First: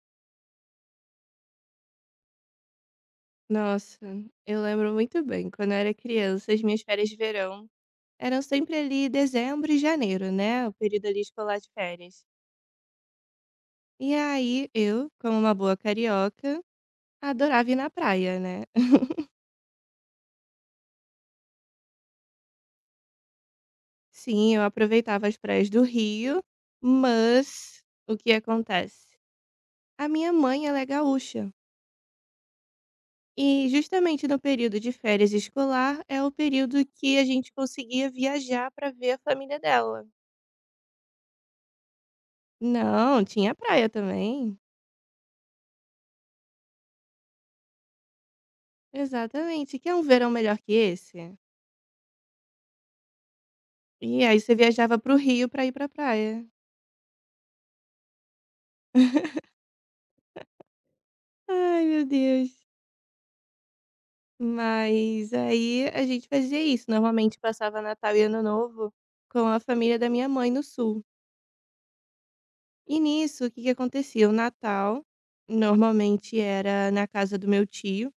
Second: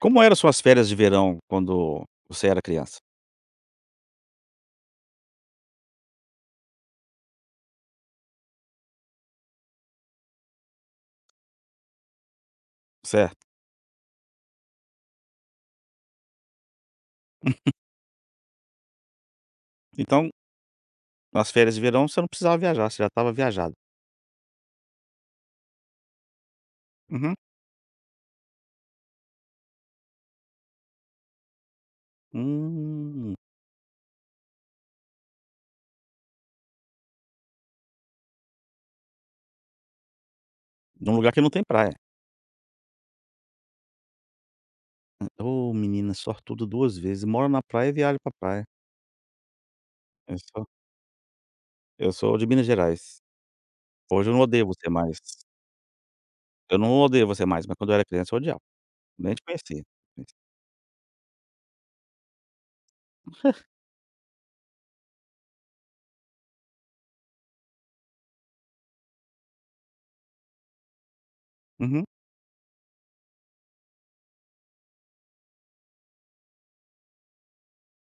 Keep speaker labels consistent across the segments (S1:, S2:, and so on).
S1: Como eram suas férias de verão quando você era criança,
S2: Nossa, eu lembro muito bem. Quando eu era criança, as minhas férias de verão eram sempre ali dezembro e janeiro, né? O período ali escolar de férias.
S1: certo?
S2: E aí eu, como uma boa carioca, adorava ir na praia, né?
S1: Então, nas férias de verão você não precisava viajar, você já estava viajado.
S2: Sim, eu aproveitava as praias do Rio,
S1: Uhum.
S2: mas o que acontece? A minha mãe, ela é gaúcha.
S1: Hum,
S2: E justamente no período de férias escolar é o período que a gente conseguia viajar para ver a família dela.
S1: num lugar que não tem praia.
S2: Não, tinha praia também.
S1: Ô menina sortudo 2 vezes, mora na praia e viaja pra praia.
S2: Exatamente, quer um verão
S1: Eu
S2: melhor
S1: sou
S2: que esse?
S1: eu sou de Minas Gerais.
S2: E
S1: Hoje eu
S2: aí
S1: não
S2: você
S1: odeio você
S2: viajava para o
S1: mais.
S2: Rio para ir para praia.
S1: Eu não odeio você mais, mas quando eu era criança eu odiava, nem te conhecia.
S2: Ai, meu Deus. Mas aí a gente fazia isso, normalmente passava Natal e Ano Novo com a família da minha mãe no sul.
S1: Uhum,
S2: E nisso, o que que acontecia? O Natal normalmente era na casa do meu tio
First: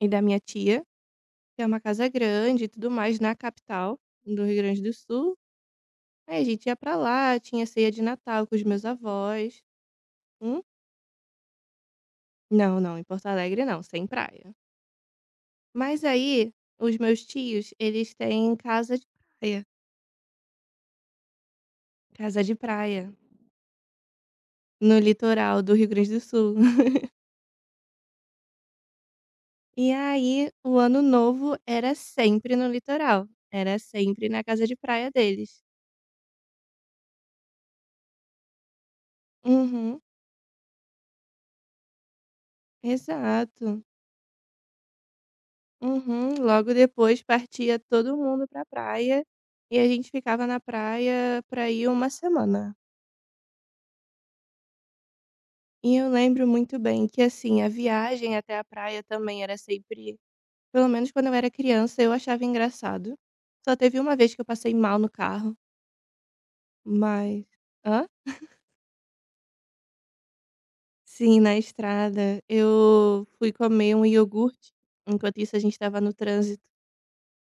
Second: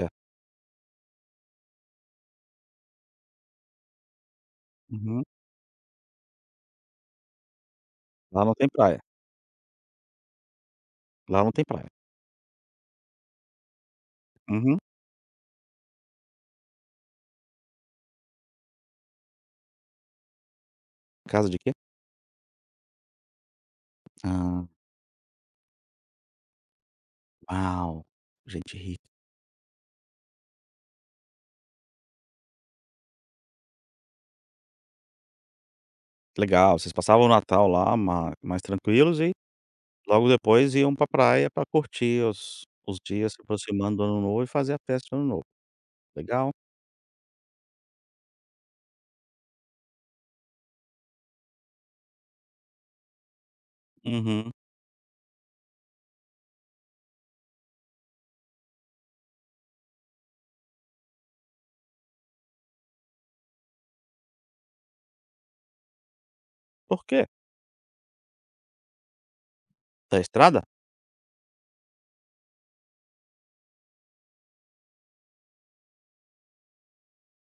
S2: e da minha tia, que é uma casa grande e tudo mais na capital do Rio Grande do
S1: Uhum.
S2: Sul. Aí a gente ia para lá, tinha ceia de
S1: Lá
S2: Natal
S1: não
S2: com os
S1: tem
S2: meus
S1: praia,
S2: avós. Hum.
S1: lá não tem praia.
S2: Não, não, em Porto Alegre não, sem praia.
S1: Uhum.
S2: Mas aí, os meus tios, eles têm praia,
S1: Casa de quê?
S2: casa de praia,
S1: Ah,
S2: no litoral do Rio Grande do Sul.
S1: uau, gente rica.
S2: E aí, o ano novo era sempre no litoral, era sempre na casa de praia deles.
S1: Legal, vocês passavam o Natal lá ma mais tranquilos e
S2: Uhum,
S1: logo depois iam pra praia pra curtir os dias se
S2: exato.
S1: aproximando do Ano Novo e fazer a festa do Ano Novo.
S2: Uhum,
S1: Legal.
S2: logo depois partia todo mundo pra praia e a gente ficava na praia pra ir uma semana.
S1: Uhum.
S2: E eu lembro muito bem que, assim, a viagem até a praia também era sempre. Pelo menos quando eu era criança, eu achava engraçado. Só teve uma vez que eu passei mal no carro,
S1: Por quê?
S2: mas hã?
S1: Da estrada?
S2: Sim, na estrada. Eu fui comer um iogurte, enquanto isso a gente estava no trânsito.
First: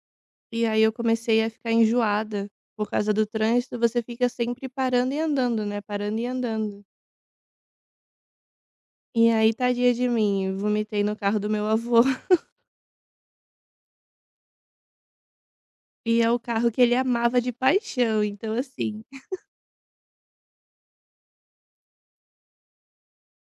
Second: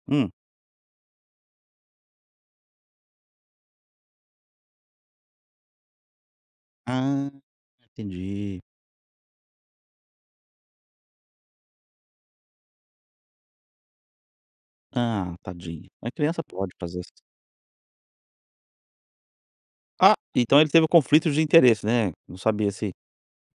S1: Hum.
S2: E aí eu comecei a ficar enjoada por causa do trânsito, você fica sempre parando e andando, né, parando e andando.
S1: Ah, entendi.
S2: E aí, tadinha de mim, vomitei no carro do meu avô,
S1: Ah, tadinho. A
S2: e é o
S1: criança
S2: carro
S1: pode
S2: que ele
S1: fazer isso.
S2: amava de paixão, então assim.
S1: Ah, então ele teve conflito de interesse, né. Não sabia se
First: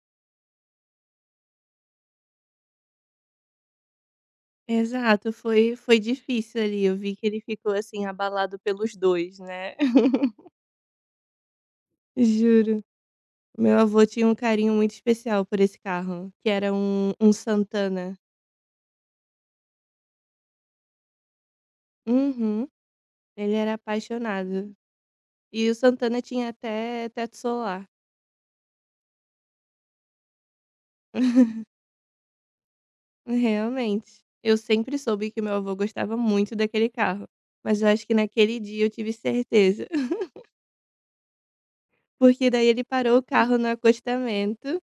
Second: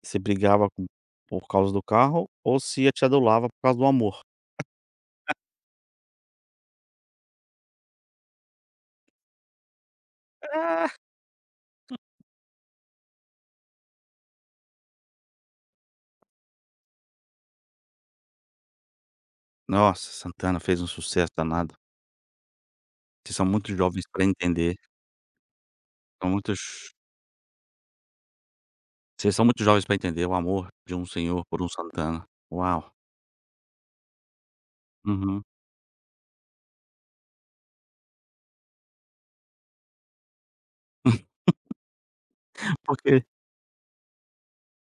S1: se brigava com por causa do carro ou se a te adulava por causa do amor.
S2: Exato, foi difícil ali, eu vi que ele ficou, assim, abalado pelos 2, né.
S1: Ah!
S2: Juro. Meu avô tinha um carinho muito especial por esse carro, que era um Santana.
S1: Nossa, Santana fez um sucesso danado.
S2: Uhum.
S1: Vocês são
S2: Ele era
S1: muito jovens pra
S2: apaixonado.
S1: entender,
S2: E o Santana
S1: são
S2: tinha
S1: muitos
S2: até teto solar.
S1: Vocês são muito jovens pra entender o amor de um senhor por um Santana. Uau!
S2: Realmente. Eu sempre soube que
S1: Uhum.
S2: meu avô gostava muito daquele carro, mas eu acho que naquele dia eu tive certeza, porque daí ele parou o
S1: Porque
S2: carro no acostamento,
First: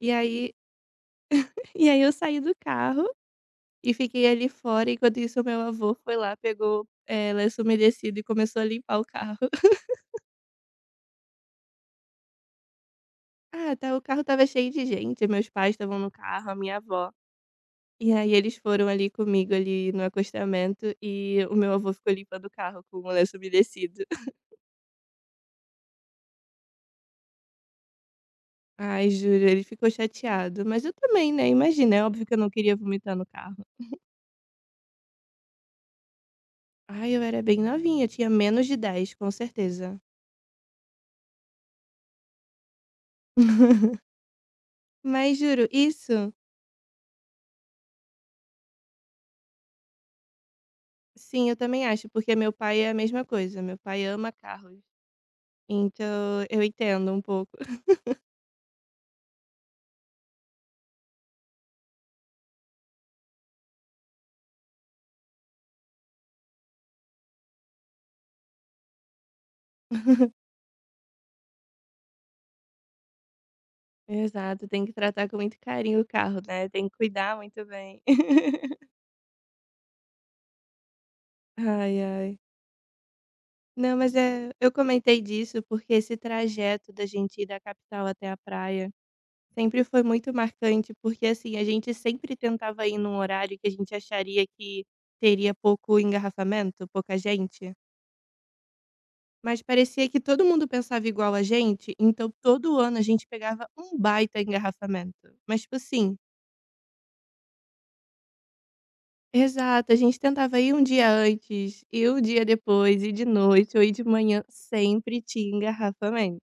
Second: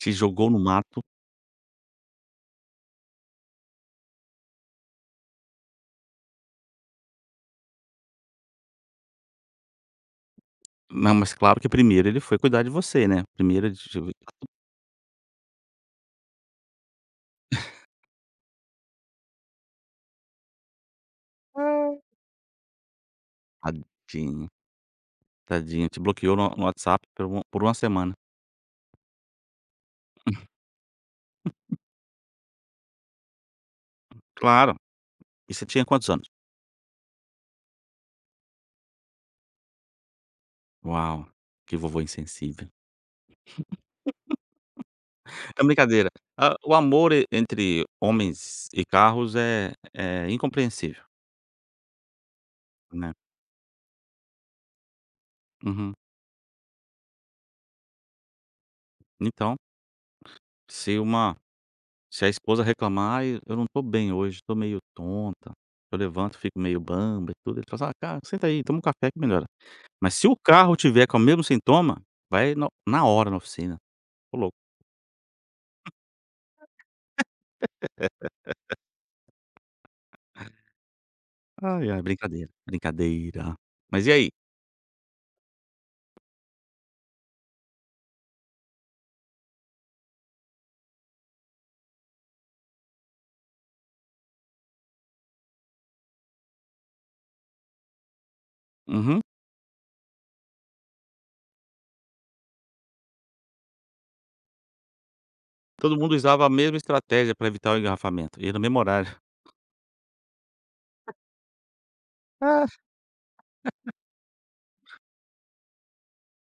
S2: e
S1: jogou
S2: aí
S1: no mato.
S2: e aí eu saí do carro. E fiquei ali fora, enquanto isso o meu avô foi lá, pegou, lenço umedecido e começou a limpar o carro.
S1: Não, mas claro que primeiro ele foi cuidar de você, né. Primeiro
S2: Ah,
S1: ele te.
S2: tá, o carro estava cheio de gente, meus pais estavam no carro, a minha avó. E aí eles foram ali comigo, ali no acostamento, e o
S1: Hã.
S2: meu avô ficou limpando o carro com o lenço umedecido.
S1: Tadinho, tadinho, te bloqueou no WhatsApp por uma semana.
S2: Ai, juro, ele ficou chateado, mas eu também, né, imagina, é óbvio que eu não queria vomitar no carro.
S1: Claro. E você tinha quantos anos?
S2: Ai, eu era bem novinha, eu tinha menos de 10 com certeza.
S1: Uau, que vovô insensível.
S2: Mas
S1: É
S2: juro,
S1: brincadeira.
S2: isso.
S1: Ah, o amor e entre homens e carros é incompreensível,
S2: Sim, eu também acho, porque meu pai é a
S1: né.
S2: mesma coisa, meu pai ama carros.
S1: Uhum.
S2: Então, eu entendo um pouco.
S1: Então, se uma Se a esposa reclamar: "Ai, eu não estou bem hoje, estou meio tonta, eu levanto, fico meio bamba e tudo", ele fala assim: "Ah, cara, senta aí, toma um café que melhora". Mas se o carro tiver com o mesmo sintoma, vai no na hora na oficina. Ô louco.
S2: Exato, tem que tratar com muito carinho o carro, né, tem que cuidar muito bem.
S1: Ai,
S2: Ai,
S1: ai,
S2: ai.
S1: brincadeira, brincadeira.
S2: Não,
S1: Mas e
S2: mas
S1: aí?
S2: é, eu comentei disso, porque esse trajeto da gente ir da capital até a praia sempre foi muito marcante, porque, assim, a gente sempre tentava ir num horário que a gente acharia que teria pouco engarrafamento, pouca gente.
S1: Uhum. Uhum.
S2: Mas parecia que todo mundo pensava igual a gente, então todo ano a gente pegava um baita engarrafamento. Mas tipo
S1: Todo mundo
S2: assim,
S1: usava a mesma estratégia para evitar o engarrafamento, e no mesmo horário.
S2: exato, a gente tentava ir um dia antes, e um dia
S1: Ah.
S2: depois, e de noite, ou ir de manhã, sempre tinha engarrafamento.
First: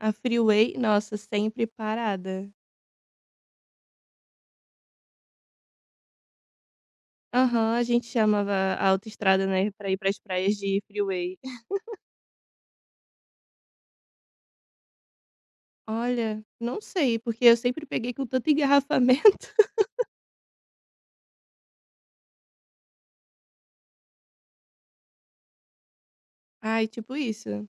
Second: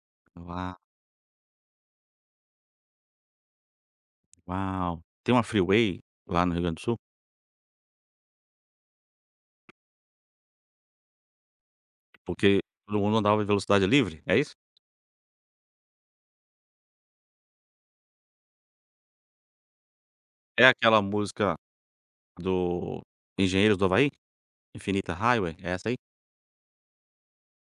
S2: A freeway,
S1: Uau,
S2: nossa, sempre parada.
S1: uau. Tem uma freeway lá no Rio Grande do Sul,
S2: Aham, a gente chamava a autoestrada, né, pra ir para as praias de freeway.
S1: porque todo mundo andava em velocidade livre, é isso?
S2: Olha, não sei, porque eu sempre peguei com tanto engarrafamento.
S1: É aquela música do Engenheiros do Havaí? Infinita Highway, é essa aí?
S2: Ai, tipo isso.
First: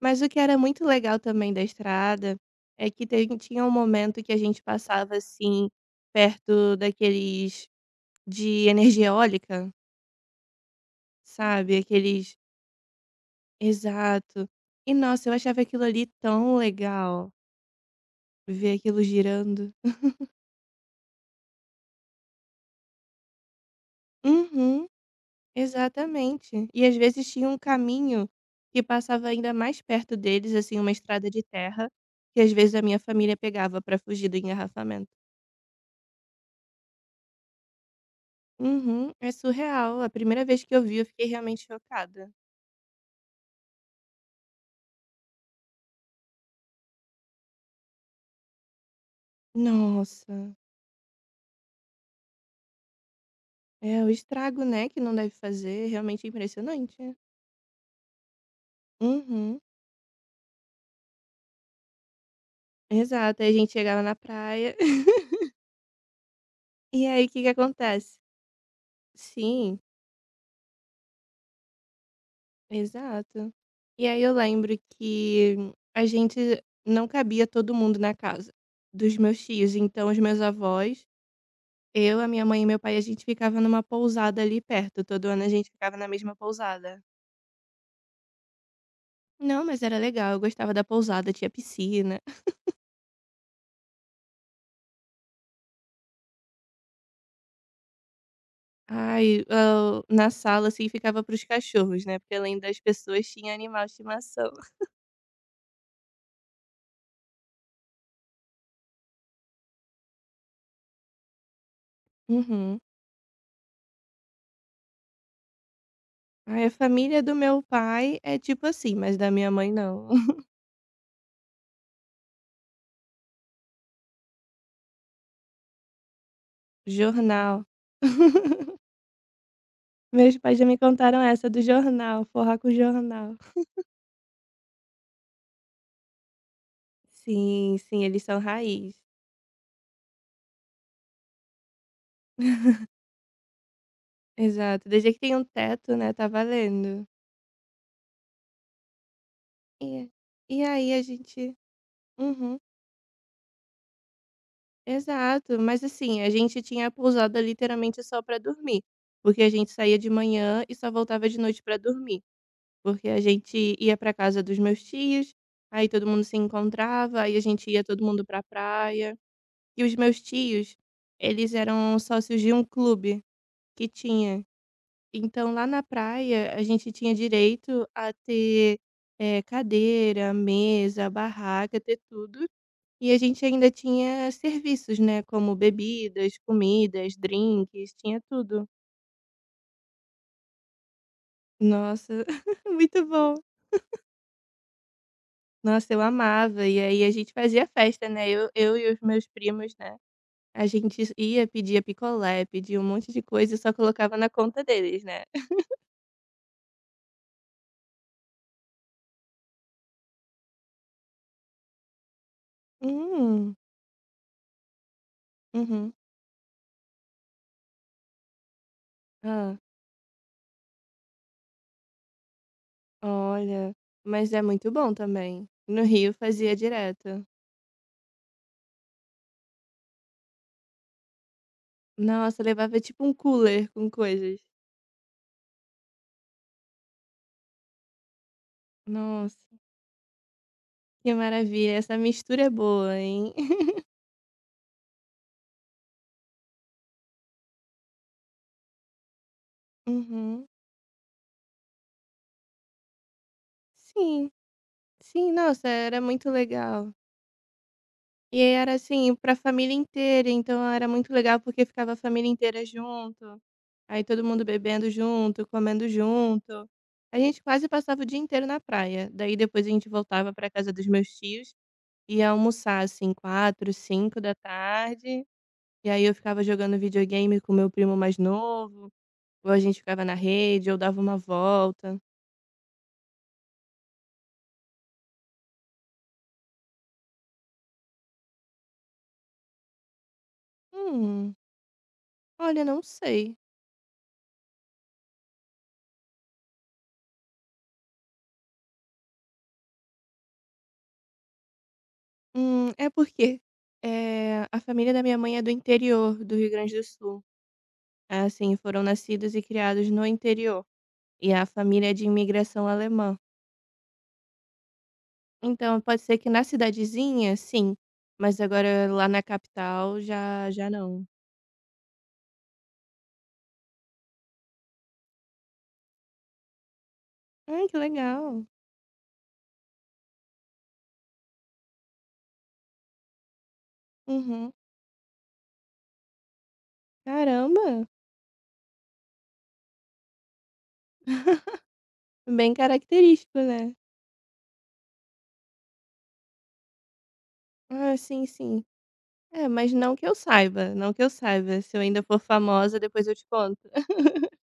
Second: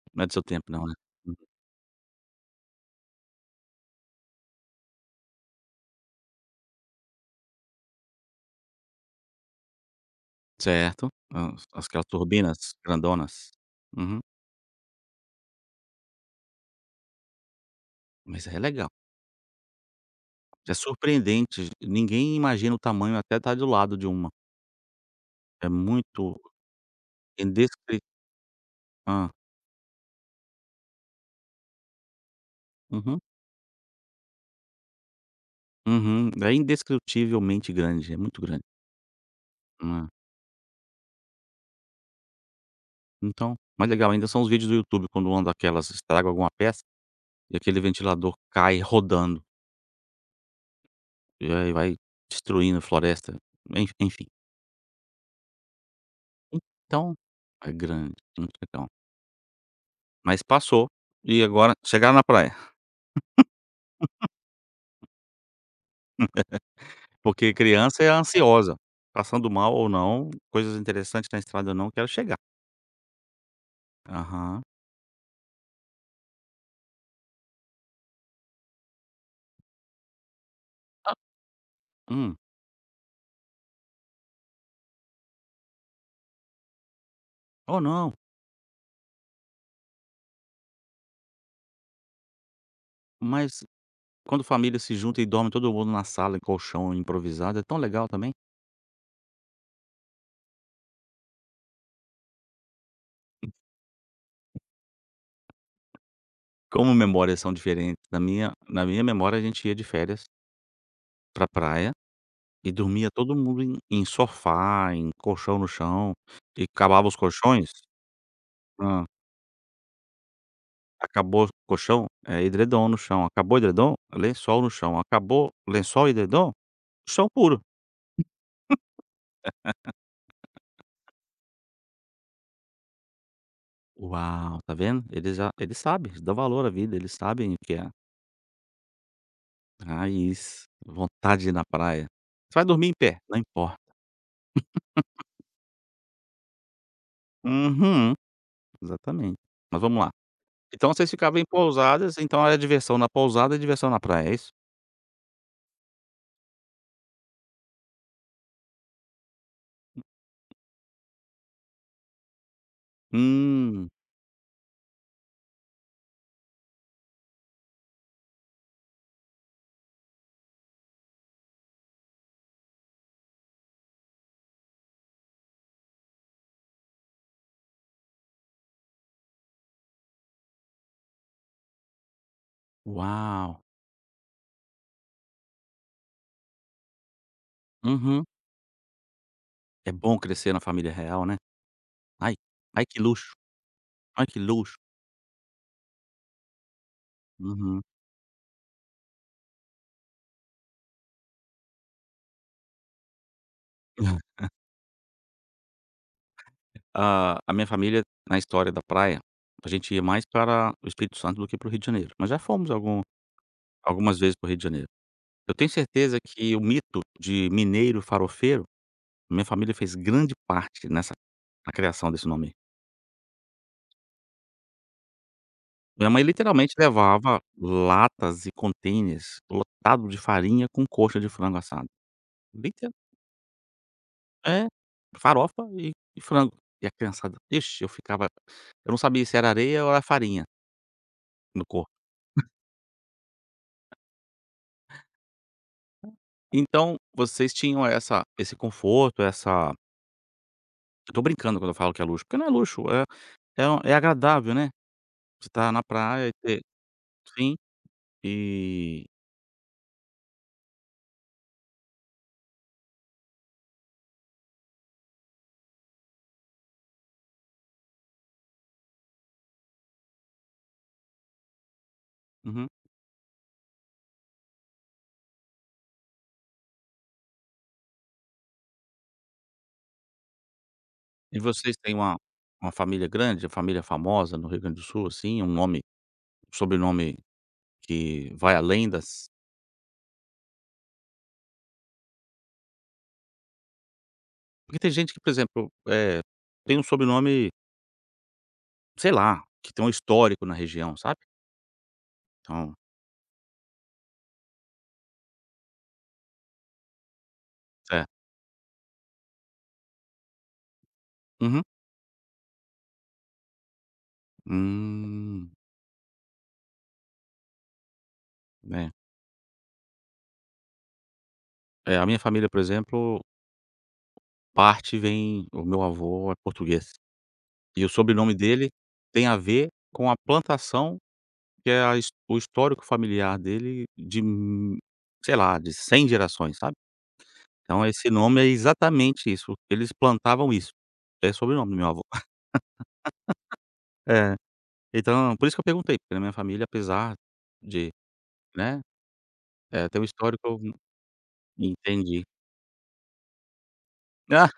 S2: Mas
S1: Não é
S2: o
S1: do
S2: que
S1: seu
S2: era
S1: tempo
S2: muito
S1: não, né?
S2: legal
S1: Uhum.
S2: também da estrada, é que tem tinha um momento que a gente passava, assim, perto daqueles de energia eólica,
S1: Certo.
S2: sabe,
S1: As aquelas
S2: aqueles,
S1: turbinas grandonas. Uhum.
S2: exato. E nossa, eu achava aquilo ali tão legal,
S1: Mas é
S2: ver
S1: legal.
S2: aquilo girando.
S1: É surpreendente, ninguém imagina o tamanho até estar do lado de uma.
S2: Uhum,
S1: É muito
S2: exatamente. E às vezes tinha um
S1: indescri
S2: caminho que passava
S1: hã.
S2: ainda mais perto deles, assim, uma estrada de terra, que às vezes a minha
S1: Uhum.
S2: família pegava para fugir do engarrafamento.
S1: Uhum. É indescritivelmente grande, é muito grande,
S2: Uhum, é
S1: não
S2: surreal. A
S1: é.
S2: primeira vez que eu vi, eu fiquei realmente chocada.
S1: Então mais legal ainda são os vídeos do YouTube quando uma daquelas estraga alguma peça, e aquele ventilador cai rodando,
S2: Nossa,
S1: e aí vai destruindo a floresta, en
S2: é o
S1: enfim.
S2: estrago, né, que não deve fazer, realmente é
S1: Então,
S2: impressionante.
S1: é grande, muito legal.
S2: Uhum,
S1: Mas passou, e agora chegaram na praia,
S2: exato. Aí a gente chegava na praia. E aí, o que que
S1: porque criança é
S2: acontece?
S1: ansiosa, passando mal
S2: Sim,
S1: ou não, coisas interessantes na estrada ou não, quero chegar.
S2: exato. E aí eu
S1: Aham.
S2: lembro que a gente não cabia todo mundo na casa dos meus tios, então os meus avós,
S1: Ah,
S2: eu, a
S1: Hum.
S2: minha mãe e meu pai, a gente ficava numa pousada ali perto. Todo ano a gente ficava na mesma pousada.
S1: "Oh não,
S2: Não, mas era legal, eu gostava da pousada, tinha piscina.
S1: mas." Quando família se junta e dorme todo mundo na sala, em colchão improvisado, é tão legal também.
S2: Ai, hã, na sala, assim, ficava para os cachorros, né, porque além das pessoas tinha animal de estimação.
S1: Como memórias são diferentes, na minha memória a gente ia de férias pra praia e
S2: Uhum.
S1: dormia todo mundo em sofá, em colchão no chão, e
S2: Ai, a
S1: acabava os
S2: família do meu
S1: colchões
S2: pai é tipo assim,
S1: hã,
S2: mas da minha mãe não.
S1: acabou o colchão, é edredom no chão, acabou o edredom, lençol no chão, acabou lençol e edredom, chão puro.
S2: Jornal. Meus pais já me contaram essa do jornal, forrar com jornal.
S1: Uau, tá vendo? Eles sabem, eles dão valor à vida, eles sabem o que
S2: Sim,
S1: é
S2: sim, eles são raiz.
S1: raiz, vontade de ir na praia. Você vai dormir em pé, não importa.
S2: Exato, desde que tem um teto, né, tá valendo.
S1: Uhum, exatamente. Mas vamos lá.
S2: E e aí
S1: Então
S2: a
S1: vocês ficavam em
S2: gente
S1: pousadas, então era
S2: uhum.
S1: diversão na pousada e diversão na praia, é isso?
S2: Exato, mas assim, a gente tinha a pousada literalmente só para dormir, porque a gente saía de manhã e só voltava de noite para dormir, porque a gente
S1: Hum,
S2: ia para casa dos meus tios, aí todo mundo se encontrava, aí a gente ia todo mundo pra praia. E os meus tios, eles eram sócios de um clube que tinha. Então lá na praia a gente tinha direito a ter cadeira, mesa, barraca, ter tudo. E a gente
S1: uau!
S2: ainda tinha serviços, né, como bebidas, comidas, drinks, tinha
S1: Uhum.
S2: tudo.
S1: É bom crescer na família real, né.
S2: Nossa,
S1: Ai, ai que
S2: muito
S1: luxo,
S2: bom.
S1: ai que luxo.
S2: Nossa, eu amava. E aí a gente fazia
S1: Uhum.
S2: festa, né, eu e os meus primos, né. A gente ia, pedia picolé, pedia um monte de coisa e só colocava na conta deles, né.
S1: A minha família, na história da praia, a gente ia mais para o Espírito Santo do que para o Rio de Janeiro, mas já fomos algum
S2: Hum.
S1: algumas vezes para o Rio de Janeiro. Eu tenho
S2: Uhum.
S1: certeza que o mito de mineiro farofeiro, minha
S2: Ah.
S1: família fez grande parte nessa na criação desse nome.
S2: Olha, mas é muito bom também. No
S1: Minha
S2: Rio
S1: mãe
S2: fazia
S1: literalmente
S2: direto.
S1: levava latas e containers lotado de farinha com coxa de frango assado.
S2: Nossa, levava
S1: Lite
S2: tipo um cooler com coisas.
S1: é, farofa e frango. E a criançada ixi, eu não sabia se
S2: Nossa.
S1: era areia ou era farinha
S2: Que
S1: no
S2: maravilha,
S1: corpo.
S2: essa mistura é boa, hein.
S1: Então, vocês tinham essa esse conforto, essa
S2: Uhum.
S1: eu tô brincando quando eu falo que é luxo, porque não é luxo, é
S2: Sim,
S1: agradável, né,
S2: sim,
S1: você
S2: nossa,
S1: tá na
S2: era
S1: praia
S2: muito
S1: e ter
S2: legal.
S1: sim,
S2: E aí era,
S1: e
S2: assim, pra família inteira, então era muito legal porque ficava a família inteira junto, aí todo mundo bebendo junto, comendo junto. A gente quase passava o dia inteiro na praia, daí depois a gente voltava pra casa dos meus tios, ia
S1: uhum.
S2: almoçar, assim, quatro, cinco da tarde. E aí eu ficava jogando videogame com meu primo mais novo, ou a gente ficava na rede, ou dava uma
S1: E vocês têm
S2: volta.
S1: uma família grande, família famosa no Rio Grande do Sul, assim, um nome Sobrenome que vai além das
S2: Hum. Olha, não sei.
S1: porque tem gente que, por exemplo, tem um sobrenome, sei lá, que tem um histórico na região, sabe. Então
S2: É porque, a família da minha mãe é do interior do Rio Grande do Sul.
S1: é.
S2: É. Assim, foram nascidos e criados no interior, e a
S1: Uhum.
S2: família é de imigração alemã.
S1: Hum.
S2: Então pode ser que na cidadezinha, sim, mas
S1: É.
S2: agora lá na capital já já não.
S1: É, a minha família, por exemplo, parte vem o meu avô é português,
S2: Ai, que
S1: e o sobrenome
S2: legal.
S1: dele tem a ver com a plantação que é a his o histórico familiar dele de
S2: Uhum.
S1: m sei lá, de 100 gerações, sabe. Então
S2: Caramba.
S1: esse nome é exatamente isso, eles plantavam isso. É sobrenome do meu avô.
S2: Bem característico, né.
S1: É. Então, por isso que eu perguntei, porque na minha família, apesar de,
S2: Ah, sim, sim.
S1: né,
S2: É, mas não
S1: ter um
S2: que eu
S1: histórico.
S2: saiba, não que eu saiba. Se eu ainda for
S1: Entendi.
S2: famosa, depois eu te conto.
S1: Ah,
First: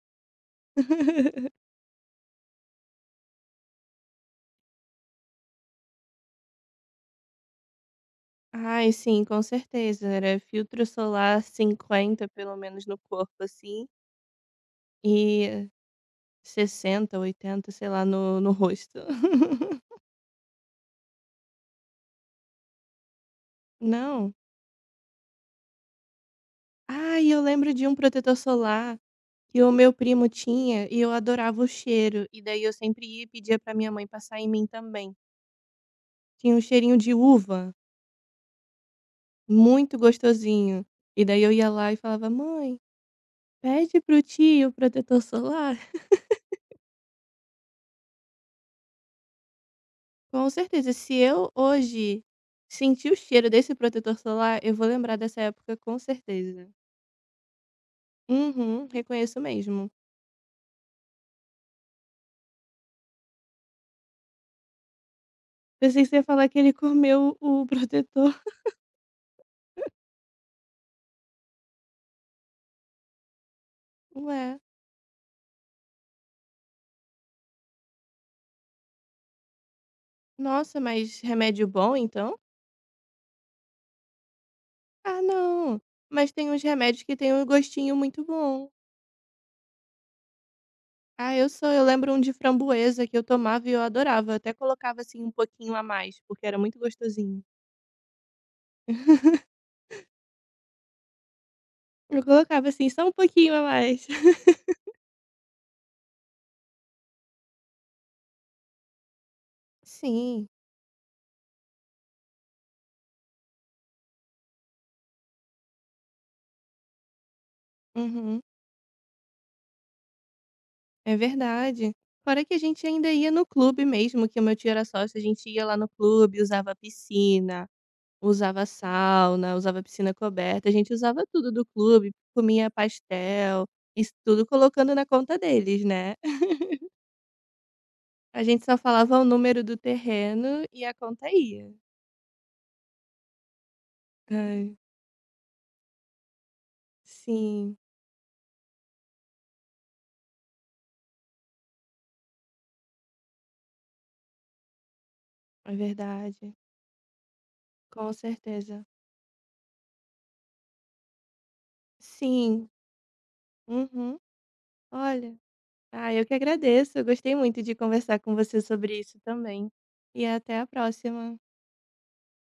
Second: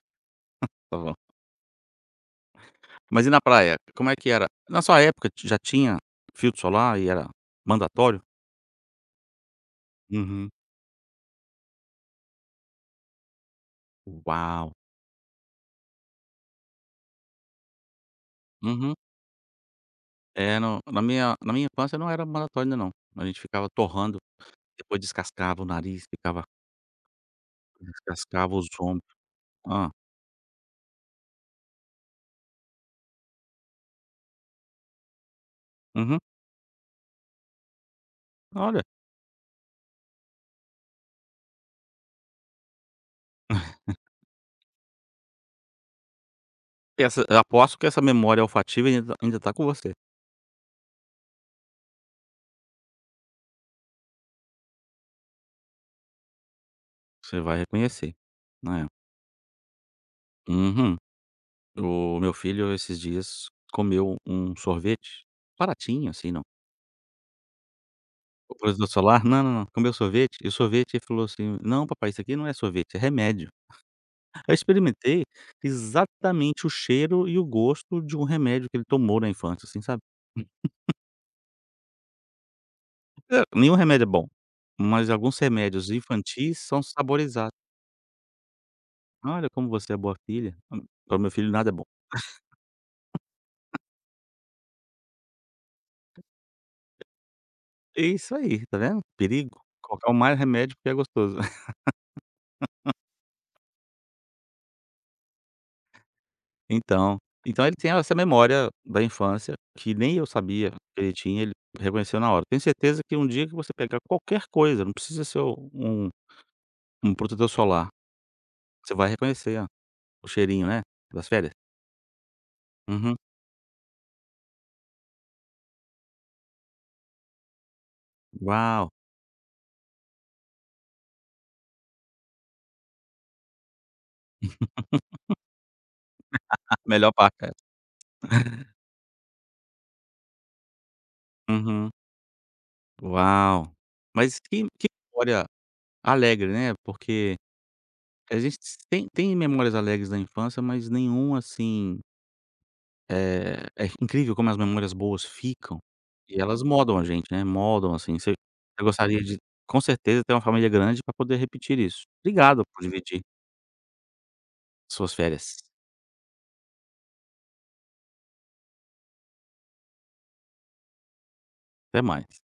S1: tá bom. Mas e na praia, como é que era? Na sua época ti já tinha filtro solar e era mandatório?
S2: Ai, sim, com certeza. Era
S1: Uhum.
S2: filtro solar 50 pelo menos no corpo, assim,
S1: Uau!
S2: e 60 80 sei lá, no
S1: Uhum.
S2: rosto.
S1: É, não, na minha infância não era mandatório ainda não. A gente ficava torrando,
S2: Não.
S1: depois descascava o nariz, ficava
S2: Ai, eu lembro de um protetor
S1: descascava os
S2: solar
S1: ombros.
S2: que o
S1: Hã.
S2: meu primo tinha e eu adorava o cheiro. E daí eu sempre ia e pedia pra minha mãe passar em mim também.
S1: Uhum.
S2: Tinha um cheirinho de uva,
S1: Olha,
S2: muito gostosinho. E daí eu ia lá e falava: mãe, pede pro tio protetor solar.
S1: essa eu aposto que essa memória olfativa ainda tá com você.
S2: Com certeza. Se eu hoje sentir o cheiro desse protetor solar, eu vou lembrar dessa época com certeza.
S1: Você vai reconhecer.
S2: Uhum,
S1: É.
S2: reconheço mesmo.
S1: Uhum. O meu filho esses dias comeu um sorvete,
S2: Pensei que
S1: baratinho
S2: você ia
S1: assim, não
S2: falar que ele comeu o protetor.
S1: o protetor solar não, não, não, comeu sorvete, e o sorvete ele falou assim: "Não papai, isso aqui não é sorvete, é remédio".
S2: Ué,
S1: Eu experimentei exatamente o cheiro e o gosto de um remédio que ele tomou na infância, assim, sabe.
S2: nossa, mas remédio bom então?
S1: É, nenhum remédio é bom, mas
S2: Ah,
S1: alguns
S2: não.
S1: remédios
S2: Mas tem
S1: infantis
S2: uns
S1: são
S2: remédios que tem um
S1: saborizados.
S2: gostinho muito bom.
S1: Olha como você é boa filha, para o meu
S2: Ah, eu
S1: filho nada
S2: sou,
S1: é
S2: eu
S1: bom.
S2: lembro um de framboesa que eu tomava e eu adorava. Eu até colocava assim um pouquinho a mais, porque era muito gostosinho.
S1: É isso aí, tá vendo? Perigo, colocar o mais remédio porque é gostoso.
S2: Eu colocava assim só um pouquinho a mais.
S1: Então então ele tem essa memória da infância, que nem eu
S2: Sim.
S1: sabia que ele tinha, ele reconheceu na hora. Tenho certeza que um dia que você pegar qualquer coisa, não precisa ser um protetor solar,
S2: Uhum.
S1: você vai reconhecer a o cheirinho, né,
S2: É
S1: das férias.
S2: verdade. Fora que a gente ainda
S1: Uhum.
S2: ia no clube mesmo, que o meu tio era sócio, a gente ia lá no clube, usava piscina, usava a
S1: Uau!
S2: sauna, usava piscina coberta, a gente usava tudo do clube, comia pastel, isso tudo colocando na conta deles, né?
S1: Melhor parte é essa.
S2: A gente só falava o número do terreno e a conta ia.
S1: Uhum. Uau! Mas
S2: Ai,
S1: que memória alegre, né, porque
S2: sim,
S1: a gente tem memórias alegres da infância, mas nenhuma assim. É incrível como as memórias boas
S2: é
S1: ficam e
S2: verdade.
S1: elas moldam a gente, né, moldam,
S2: Com
S1: assim, você eu
S2: certeza.
S1: gostaria de, com certeza, ter uma família grande para poder repetir isso. Obrigado
S2: Sim.
S1: por dividir
S2: Uhum.
S1: suas
S2: Olha.
S1: férias.
S2: Ah, eu que agradeço. Eu gostei muito de conversar com você sobre isso também. E até a próxima.
S1: Até mais.